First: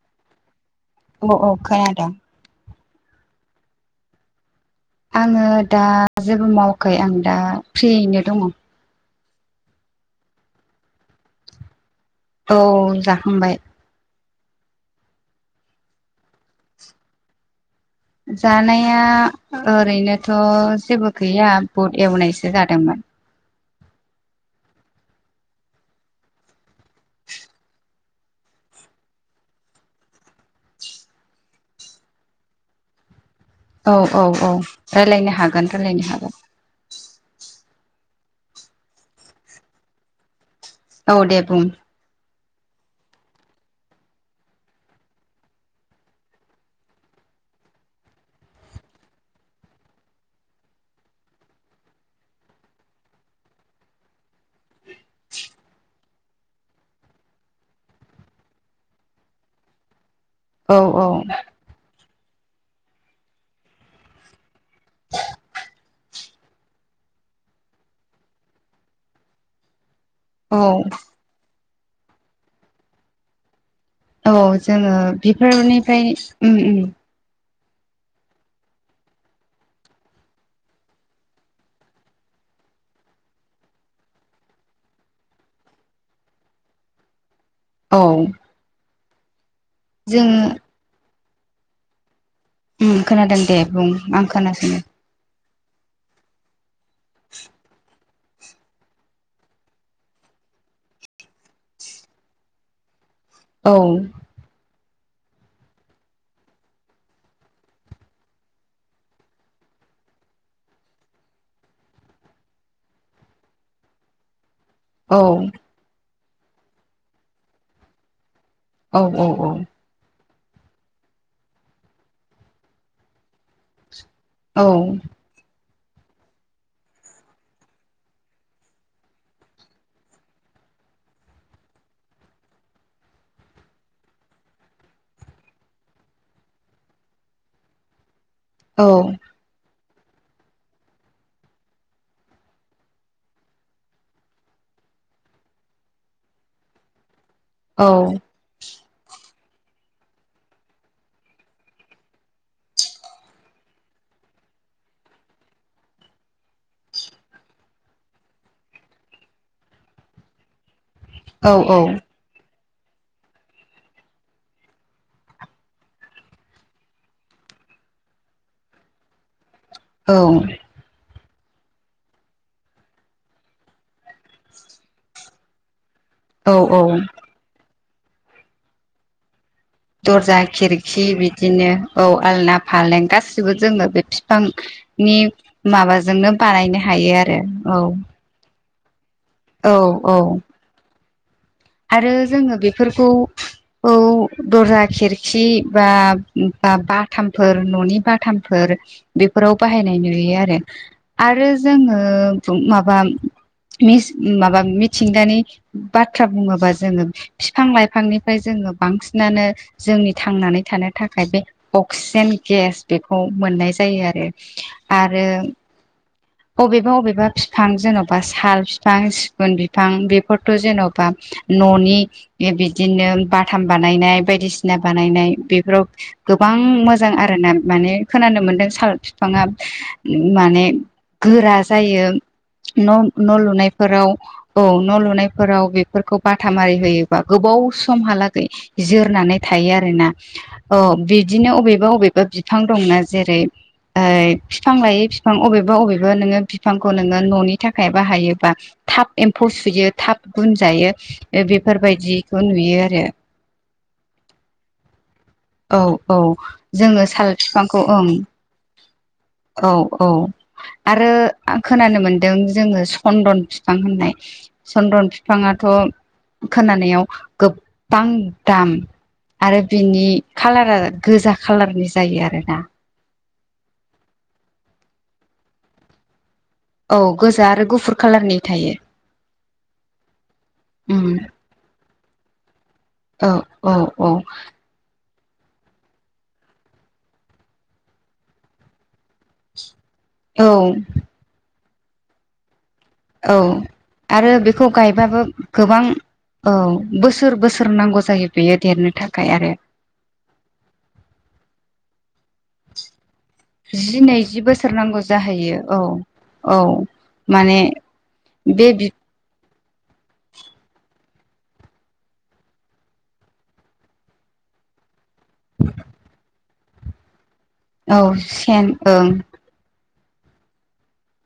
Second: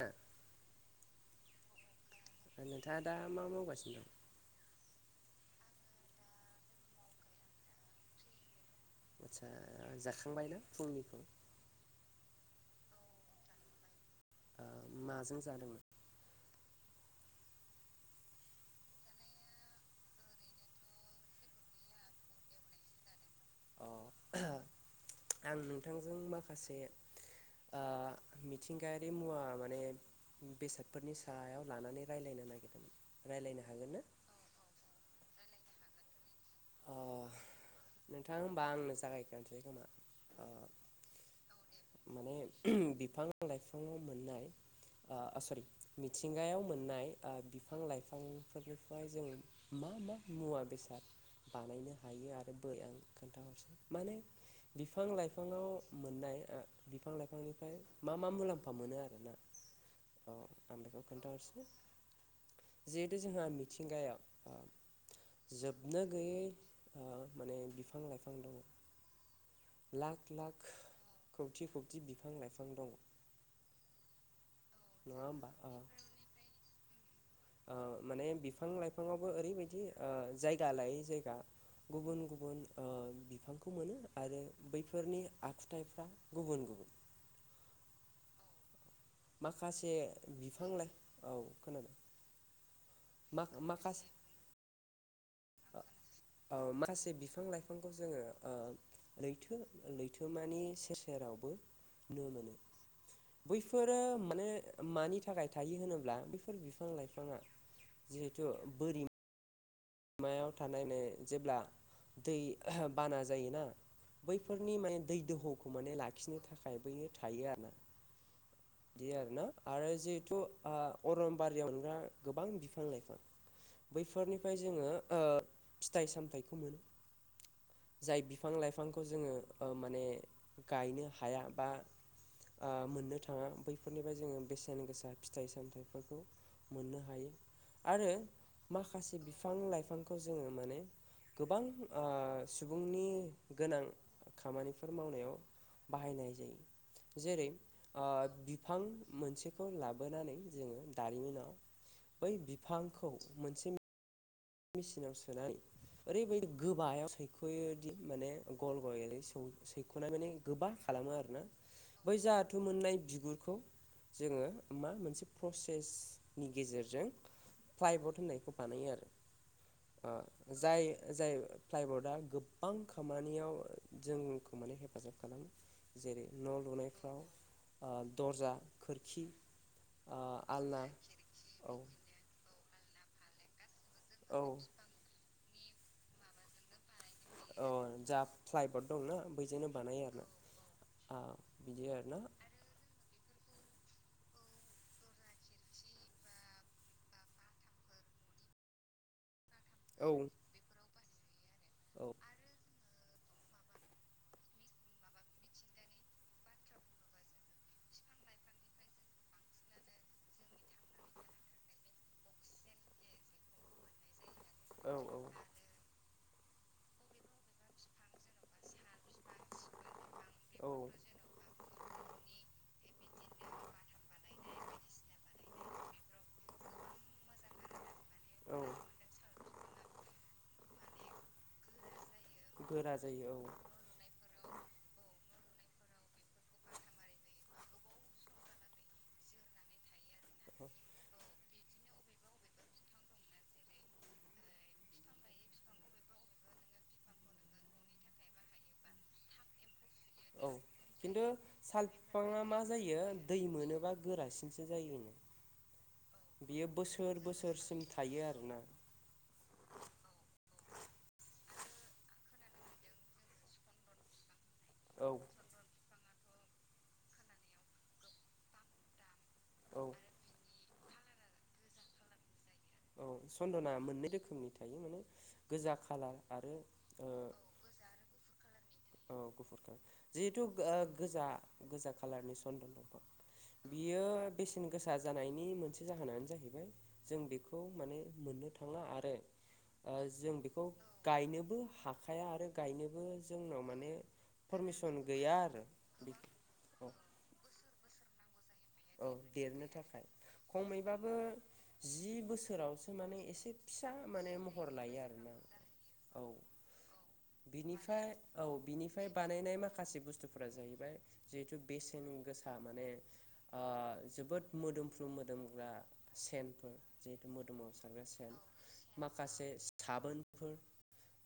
ओ औ औ खोनादों। ओ नोंथाङा दा मा मावगासिनो दं? आङो दा जेबो मावाखै आं दा फ्रियैनो दङ। आचसा जाखांबायना फुंनिखौ औ जाखांबाय। ओ माजों जादोंमोन? जानाया ओरैनोथ' जेबो गैया बुट एवनायसो जादोंमोन। अ आं नोंथांजों माखासे मिथिंगायारि मुवा माने बेसादफोरनि सायाव लानानै रायलायनो नागिरदोंमोन रायलायनो हा औ औ औ रायलायनो हागोन रायलायनो हागोन‌। अ नोंथां होमबा आंनो जागायग्रोनोसै खोमा अ औ दे बुं। माने बिफां लाइफांङाव मोननाय अ ओ सरि मिथिंगायाव मोननाय बिफां लाइफांफोरनिफ्राय जों मा मा मुवा बेसाद बानायनो हायो आरो बै आं खोन्थाहरसै माने बिफां लाइफाङाव मोननाय ओ बिफां लाइफांनिफ्राय मा मा मुलाम्फा मोनो आरोना। औ आं बेखौ खोन्थाहरसिनो जिहेथु जोंहा मिथिंगायाव जोबनो गैयै ओ माने बिफां लाइफां दङ। लाख औ लाख खौथि खौथि बिफां लाइफां दं। औ जोङो नङा होमबा ओ बिफोरनिफ्राय उम उम। ओ माने बिफां लाइफाङावबो ओरैबायदि ओ जायगा लायै जायगा गुबुन गुबुन ओ बिफांखौ मोनो आरो बैफोरनि आखुथाइफ्रा गुबुन गुबुन। औ। माखासे जोङो बिफांलाय औ खोनादों। उम खोनादों दे बुं माखासे आं खोनासैनो। औ माखासे बिफां लाइफांखौ जोङो ओ लैथो लैथोमानि सेर सेरावबो नुनो मोनो। औ बैफोरो माने मानि थाखाय थायो होनोब्ला बेफोर बिफां लाइफाङा जिहेथु बोरि मायाव थानायनो जेब्ला दै बाना जायोना बैफोरनि माने औ दै दोहौखौ माने लाखिनो थाखाय बैयो थायो आरो ना। औ बिदि औ आरोना आरो जिहेथु ओ अरनबारियाव मोनग्रा गोबां बिफां लाइफां बैफोरनिफ्राय औ जोङो ओ फिथाइ सामथाइखौ मोनो। जाय बिफां लाइफांखौ जोङो ओ माने गायनो हाया बा आ मोननो था थाङा बैफोरनिफ्राय जोङो बेसेन गोसा फिथाइ सामथाइफोरखौ मोननो हायो। आरो औ माखासे बिफां बिफां लाइफांखौं जोङो माने गोबां ओ सुबुंनि गोनां खामानिफोर मावनायाव बाहायनाय जायो जेरै औ ओ बिफां मोनसेखौ लाबोनानै जोङो दारिमिनाव बै बिफांखौ मोनसे मेसिनाव सोनाय ओरैबायदि गोबायाव सैख'योदि माने गल गय सौ सै [unintelligible] गोबा खालामो आरोना बै बाथोम मोननाय बिगुरखौ जोङो मा मोनसे प्रसेसनि गेजेरजों फ्लाइबट होननायखौ बानायो आरो जाय जाय फ्लाइबर्डआ गोबबां खामानियाव जोंखौ माने हेफाजाब खालामो। जेरै औ न' औ लुनायफ्राव दर्जा खोरखि। ओ दरजा आलना खिरखि बिदिनो औ आलना फालें गासिबो जोङो बे। औ बिफां नि माबाजोंनो बानायनो हायो आरो। औ जा फ्लाइबड दंना बैजोंनो औ बानायो औ आरो ना बिदि। आरो आरोना जोङो बेफोरखौ। औ दरजा खिरखि बा बाथामफोर न'नि बाथामफोर। बेफोराव बाहायनाय औ नुयो आरो आरो औ जोङो माबा। मिस माबा मिथिंगानि बाथ्रा बुङो बा जोङो फिफां लाइफांनिफ्राय जोङो बांसिनानो। जोंनि थांनानै थानो थाखाय बे अक्सिजेन गेस बेखौ मोननाय जायो आरो। औ औ आरो अबेबा अबेबा फिफां जेन'बा साल फि फां सिगुन बिफां बेफोरथ' औ जेन'बा। न'नि बिदिनो बाथाम बानायनाय बायदिसिना बानायनाय बेफोराव। गोबां मोजां आरो ना माने खोनानो औ मोनदों साल फिफाङा माने। गोरा जायो गोरा न' जायो न' औ लुनाय। फोराव औ न' लुनायफोराव बेफोरखौ। बाथाम आरि होयोबा गोबाव समहालागै जोरनानै थायो आरोना। औ बिदिनो अबेबा अबेबा फिफां दंनो जेरै ओ फिफां लायै फिफां अबेबा अबेबा नोङो बिफांखौ नोङो न'नि थाखाय बाहायोबा। थाब एम्फौ सुयो थाब औ गुन जायो। खिन्थु साल बेफोरबायदिखौ फिफाङा मा नुयो जायो आरो दै मोनोबा गोरासिनसो जायो होनो। औ औ जोङो साल बिफांखौ ओं थायो आरोना औ औ। आरो खोनानो मोनदों जोङो सन्दन फिफां होननाय चन्दन औ फिफाङाथ' खोनानायाव गोबबां दाम। आरो औ बिनि खाालारा गोजा खालारनि जायो आरोना। औ सन्दना मोननै रोखोमनि थायो माने गोजा खालार आरो। औ ओ गोजा आरो गुफुर कालारनि थायो। औ गुफुरखो जिहेथु उम गोजा गोजा कालारनि सन्दन दंफां। औ औ बियो औ बेसेन गोसा। जानायनि मोनसे जाहोनानो जाहैबाय जों बेखौ माने मोननो थांला आरो। ओ जों औ बेखौ गायनोबो हाखाया आरो गायनोबो औ जोंनाव। माने आरो बेखौ पारमिसन गायबाबो गैया आरो गोबां औ बोसोर बोसोर नांगौ जायो। बेयो देरनो औ थाखाय आरो। देरनो थाखाय। खमैबाबो जि बोसोरावसो माने एसे। एसे फिसा जि माने नैजि बोसोर महर नांगौ लायो आरोना जाहैयो औ। औ माने बेनिफ्राय औ बे बि बेनिफ्राय बानायनाय माखासे बुस्थुफोरा जाहैबाय जिहेथु बेसेन गोसा माने ओ जोबोद मोदोमफ्रु मोदोमग्रा सेनफोर जिहेथु मोदोमाव औ सारग्रा सेन ओं माखासे साबोनफोर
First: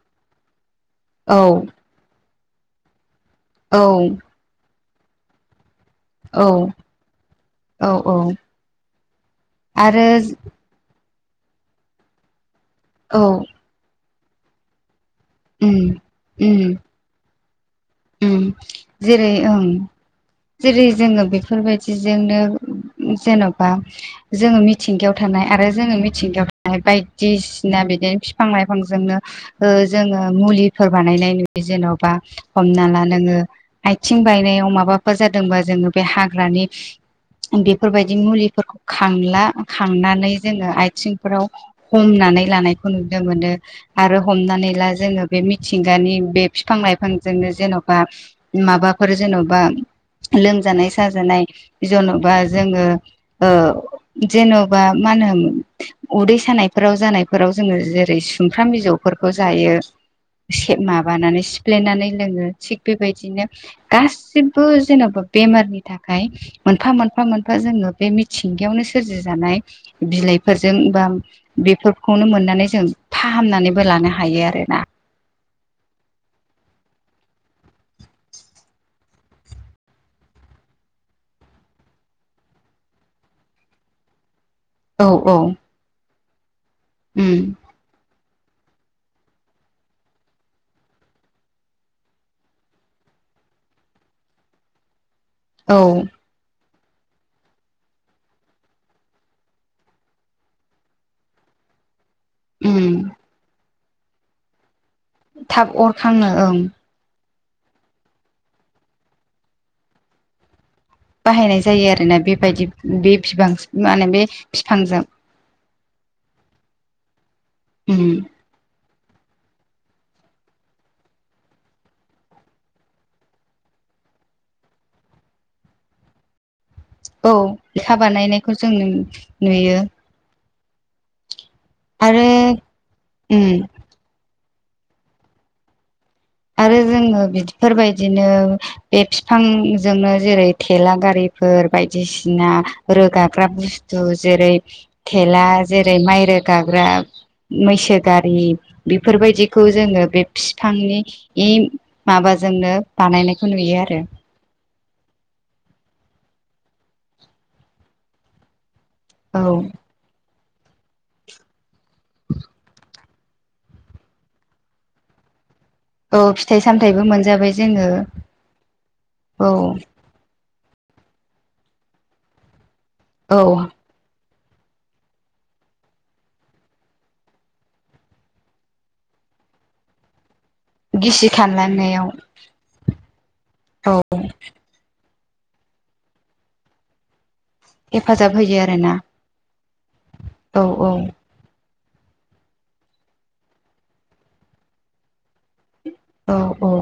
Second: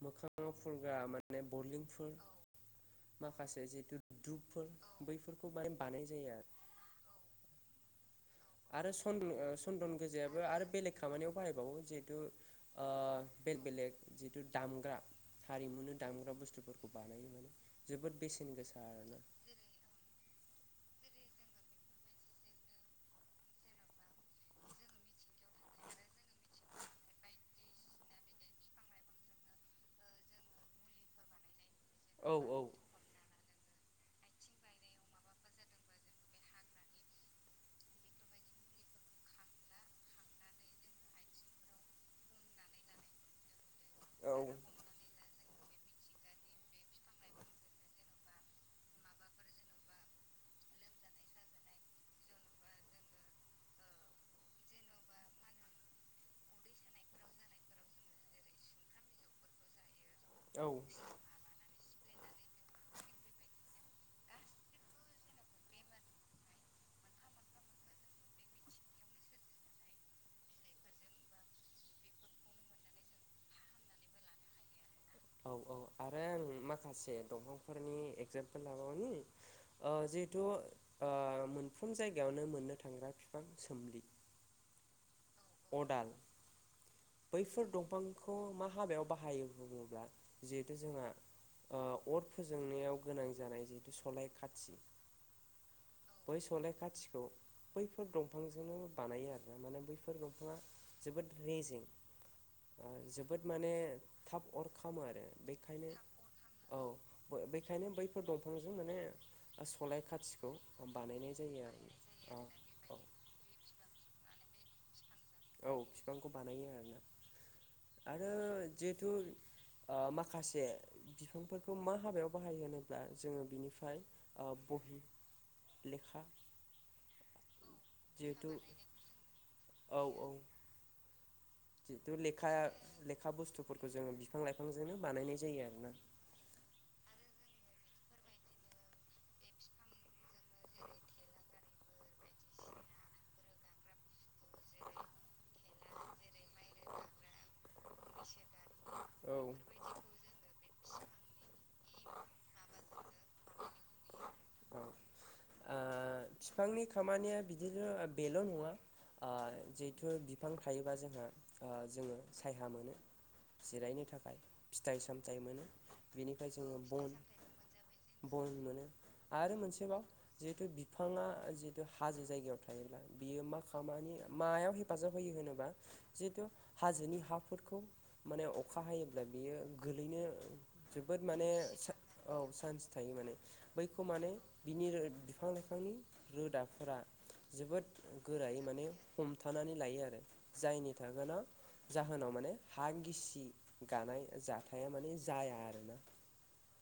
मोखाङाव फुनग्रा औ माने बरलिंफोर माखासे औ जितु धुपफोर बैफोरखौ माने बानाय जाया। औ औ औ आरो सन ओ सन्दन आरो गोजायाबो आरो बेलेग खामानियाव बाहायबावो जिहेथु ओ औ बेलेग बेलेग जिहेथु दामग्रा उम हारिमुनो दामग्रा उम बुस्थुफोरखो बानायोमोन जोबोद उम बेसेन गोसा आरोना। [inaudible] जेरै ओं जेरै जोङो बेफोरबायदिजोंनो जेन'बा जोङो मिथिंगायाव थानाय आरो जोङो मिथिंगायाव थानाय बायदिसिना बिदिनो बिफां-लाइफांजोंनो ओ जोङो मुलिफोर बानायनाय नुयो जेन'बा औ औ हमना ला नोङो आयथिं बायनायाव माबाफोर जादोंबा जोङो बे हाग्रानि बेफोरबायदि मुलिफोरखौ खांला खांनानै जोङो आयथिंफोराव हमनानै लानायखौ नुनो मोनो आरो औ हमनानै ला जोङो बे मिथिंगानि बे फिफां-लाइफांजोंनो जेन'बा माबाफोर जेन'बा लोमजानाय साजानाय जेन'बा जोङो ओ जेन'बा मा होनो उदै सानायफोराव जानायफोराव जोङो जेरै सुमफ्राम बिजौफोरखौ जायो औ माबानानै सिफ्लेनानै लोङो थिग बेबायदिनो गासिबो जेन'बा बेमारनि थाखाय मोनफा मोनफा मोनफा जोङो बे मिथिंगायावनो सोरजि जानाय बिलाइफोरजों बा बेफोरखौनो मोननानै जों फाहामनानैबो लानो हा यो आरोना औ औ आरो आं माखासे दंफांफोरनि एगजामपोल लाबावनि ओ जिहेथु ओ मोनफ्रोम जायगायावनो मोननो थांग्रा बिफां सोमलि औ औ अदाल उम बैफोर दंफांखौ मा हाबायाव बाहायो बुङोब्ला जिहेथु जोंहा ओ अर फोजोंनायाव गोनां जानाय जिहेथु सलाय खाथि औ बै सलाय खाथिखौ बैफोर दंफांजोंनो बानायो आरोना माने बैफोर दंफाङा जोबोद रेजें उम ओ जोबोद माने थाब अर खामो आरो थाब अर बेखायनो खांनो ओं औ बेखायनो बैफोर दंफांजों माने सलाय खाथिखौ बानायनाय बाहायनाय जायो आरोना आरो बेबायदि औ बे बिफां माने बे बिफांजों। औ बिफांखौ बानायो आरोना उम आरो जिहेथु ओ माखासे बिफांफोरखौ मा हाबायाव बाहायो होनोब्ला जोङो बिनिफ्राय ओ बहि, लेखा औ लेखा जिहेथु बानायनायखौ जों नु-नुयो। औ औ जिथु आरो लेखा लेखा उम बुस्थुफोरखौ जोङो बिफां-लाइफांजोंनो बानायनाय जायो आरोना। आरो जोङो बिफोरबायदिनो बे फिफां जोंनो जेरै थेला गारिफोर बायदिसिना रोगाग्रा बुस थु जेरै थेला जेरै माइ रोगाग्रा मैसो गारि औ बेफोरबायदिखौ जोङो बे बिफांनि इ माबाजोंनो बानायनायखौ नुयो आरो औ ओ बिफांनि खामानिया बिदिनो बेल' नङा ओ औ जिहेथु बिफां थायोबा जोंहा ओ जोङो सायहा मोनो। जिरायनो थाखाय फिथाइ-सामथाय मोनो। औ बेनिफ्राय फिथाइ जोङो सामथायाइबो बन मोनजाबाय जोङो बन मोनो। औ आरो मोनसेबाव जिहेतु बिफाङा जिहेतु हाजो जायगायाव थायोब्ला औ बियो मा खामानि मायाव हेफाजाब होयो होनोब्ला जिहेथु हाजोनि हाफोरखौ माने अखा हायोब्ला बियो गोलैनो जोबोद गिसि माने खानलांनायाव औ चान्स थायो माने। औ बेखौ माने बिनि बिफां लाइफांनि रोदाफोरा जोबोद हेफाजाब होयो गोरायै माने आरोना हमथानानै लायो आरो औ औ जायनि थागोना जाहोनाव माने हा गिसि गानाय जाथाया माने जाया आरोना। औ औ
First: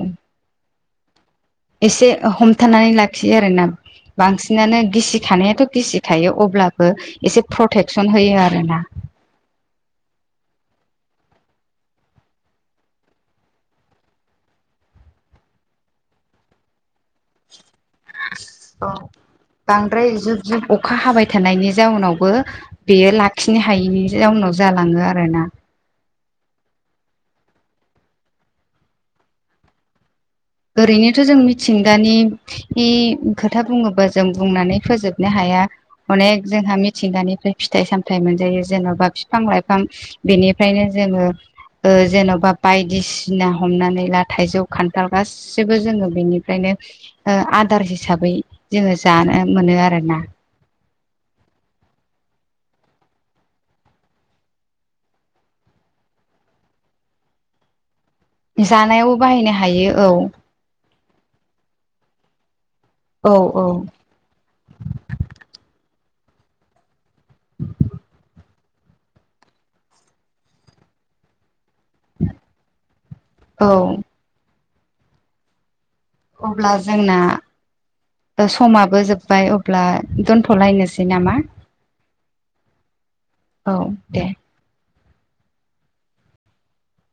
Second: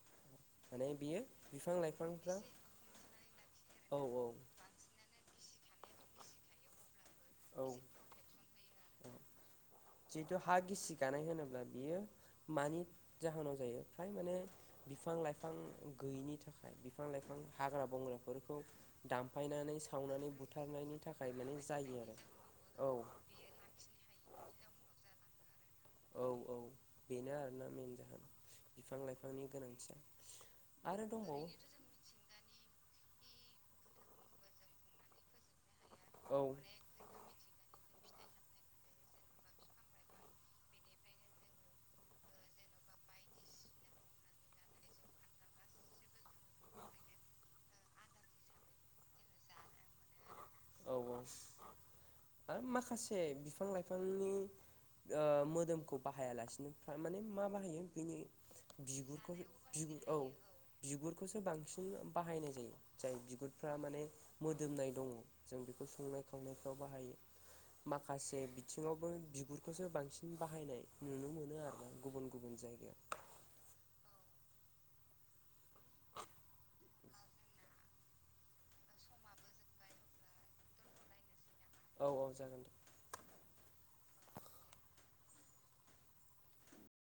माने बियो बिफां एसे लाइफांफ्रा हमथानानै लाखियो आरोना औ औ बांसिनानो गिसि खानायाथ' गिसिखायो अब्लाबो एसे औ प्रटेकसन होयो आरोना। जिहेतु हा गिसि गानाय होनोब्ला बियो मानि जाहोनाव जायो फ्राय माने बिफां लाइफां गैयिनि थाखाय। बिफां लाइफां हाग्रा बंग्राफोरखौ दामफायनानै बांद्राय सावनानै जुब बुथार जुब अखा हाबाय थानायनि जाउनावबो औ बेयो लाखिनो हायैनि जाउनाव जालाङो आरोना। औ औ बेनो आरोना मेेन जाहोना बिफां लाइफांनि गोनांथिया। आरो ओरैनोथ' जों दंबावो मिथिंगा नि नि खोथा बुङोबा जों बुंनानै फोजोबनो हाया। अनेक औ जोंहा मिथिंगानिफ्राय फिथाइ सामथाइ मोनजायो जेन'बा बिफां लाइफां बेनिफ्रायनो जोङो ओ जेन'बा बायदिसिना हमनानै ला थाइजौ खान्थाल गासिबो जोङो बेनिफ्रायनो ओ आदार हिसा बै जोङो जानानै मोनो आरोना। औ औ आरो माखासे बिफां लाइफांनि ओ मोदोमखौ बाहायालासिनो माने मा बाहायो बिनि जानायावबो बिगुरखौबो बाहायनो हायो बिगुर औ बिगुरखौसो बांसिन बाहायनाय जायो जाय औ औ बिगुरफ्रा माने मोदोमनाय दङ जों बेखौ संनाय खावनायफ्राव बाहायो। माखासे बिथिङावबो बिगुरखौसो बांसिन बाहायनाय नुनो मोनो आरोना गुबुन गुबुन जायगायाव। औ [inaudible] अब्ला जोंना समाबो जोब्बाय अब्ला दोनथ'लायनोसै नामा? औ औ जागोन दे। औ दे